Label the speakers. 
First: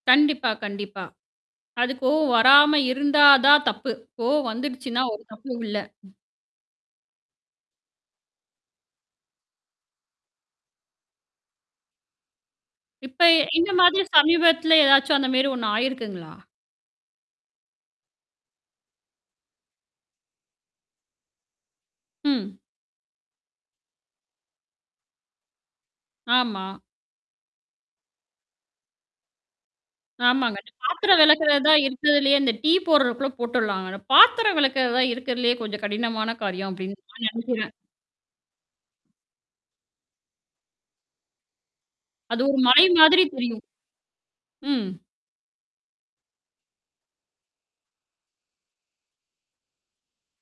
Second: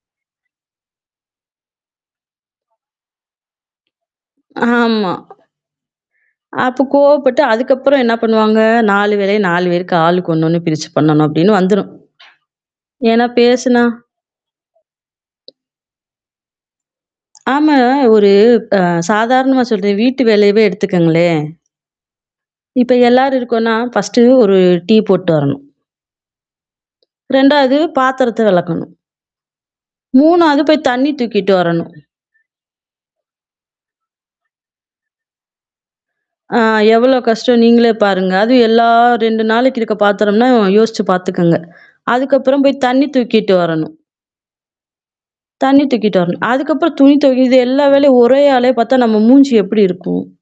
Speaker 1: கண்டிப்பா கண்டிப்பா. அது கோவம் வராம இருந்தா தான் தப்பு. கோவ வந்துடுச்சுன்னா
Speaker 2: ஆமா.
Speaker 1: ஒரு தப்பும் இல்ல.
Speaker 2: அப்ப கோவப்பட்டு அதுக்கப்புறம் என்ன பண்ணுவாங்க? 4 வேளையும், 4 பேருக்கு ஆளுக்கு ஒண்ணு ஒண்ணு பிரிச்சு பண்ணணும் அப்டின்னு வந்துரும். ஏன்னா
Speaker 1: இப்ப இந்த
Speaker 2: பேசுனா
Speaker 1: மாதிரி சமீபத்துல ஏதாச்சும் அந்த மாரி ஒண்ணு ஆயிருக்குங்களா?
Speaker 2: ஆமா, ஒரு அ சாதாரணமா சொல்றன். வீட்டு வேலையவே எடுத்துக்கங்களேன்
Speaker 1: ம்.
Speaker 2: இப்ப எல்லார் இருக்கோனா, ஃபர்ஸ்ட்டு 1 டீ போட்டு வரணும்.
Speaker 1: ஆமா.
Speaker 2: 2வது பாத்திரத்த வெளக்கணும்.
Speaker 1: ஆமாங்க.
Speaker 2: 3வது
Speaker 1: அந்த
Speaker 2: போய் தண்ணி
Speaker 1: பாத்திரம்
Speaker 2: தூக்கிட்டு
Speaker 1: வெளக்கறது தான்
Speaker 2: வரணும்.
Speaker 1: இருக்கிறதில்லயே இந்த டீ போட்றதுக்கூட போட்டுடலாங்க. அந்த பாத்திரம் வெளக்றது தான் இருக்கிறதில்லயே கொஞ்சம் கடினமான
Speaker 2: ஆ.
Speaker 1: காரியம் அப்டின்னு
Speaker 2: எவ்வளோ
Speaker 1: நான்
Speaker 2: கஷ்டம்
Speaker 1: நெனைக்கிறேன்.
Speaker 2: நீங்களே பாருங்க. அதுவும் எல்லா 2 நாளைக்கு இருக்க பாத்திரம்னா யோசிச்சு பாத்துக்கங்க.
Speaker 1: அது ஒரு
Speaker 2: அதுக்கப்புறம் போய்
Speaker 1: மலை
Speaker 2: தண்ணி
Speaker 1: மாதிரி
Speaker 2: தூக்கிட்டு
Speaker 1: தெரியும்.
Speaker 2: வரணும்.
Speaker 1: ம்.
Speaker 2: தண்ணி தூக்கிட்டு வரணும். அதுக்கப்புறம் துணி துவைக்க இது எல்லா வேலையும் ஒரே ஆளே பாத்தா நம்ம மூஞ்சி எப்படி இருக்கும்?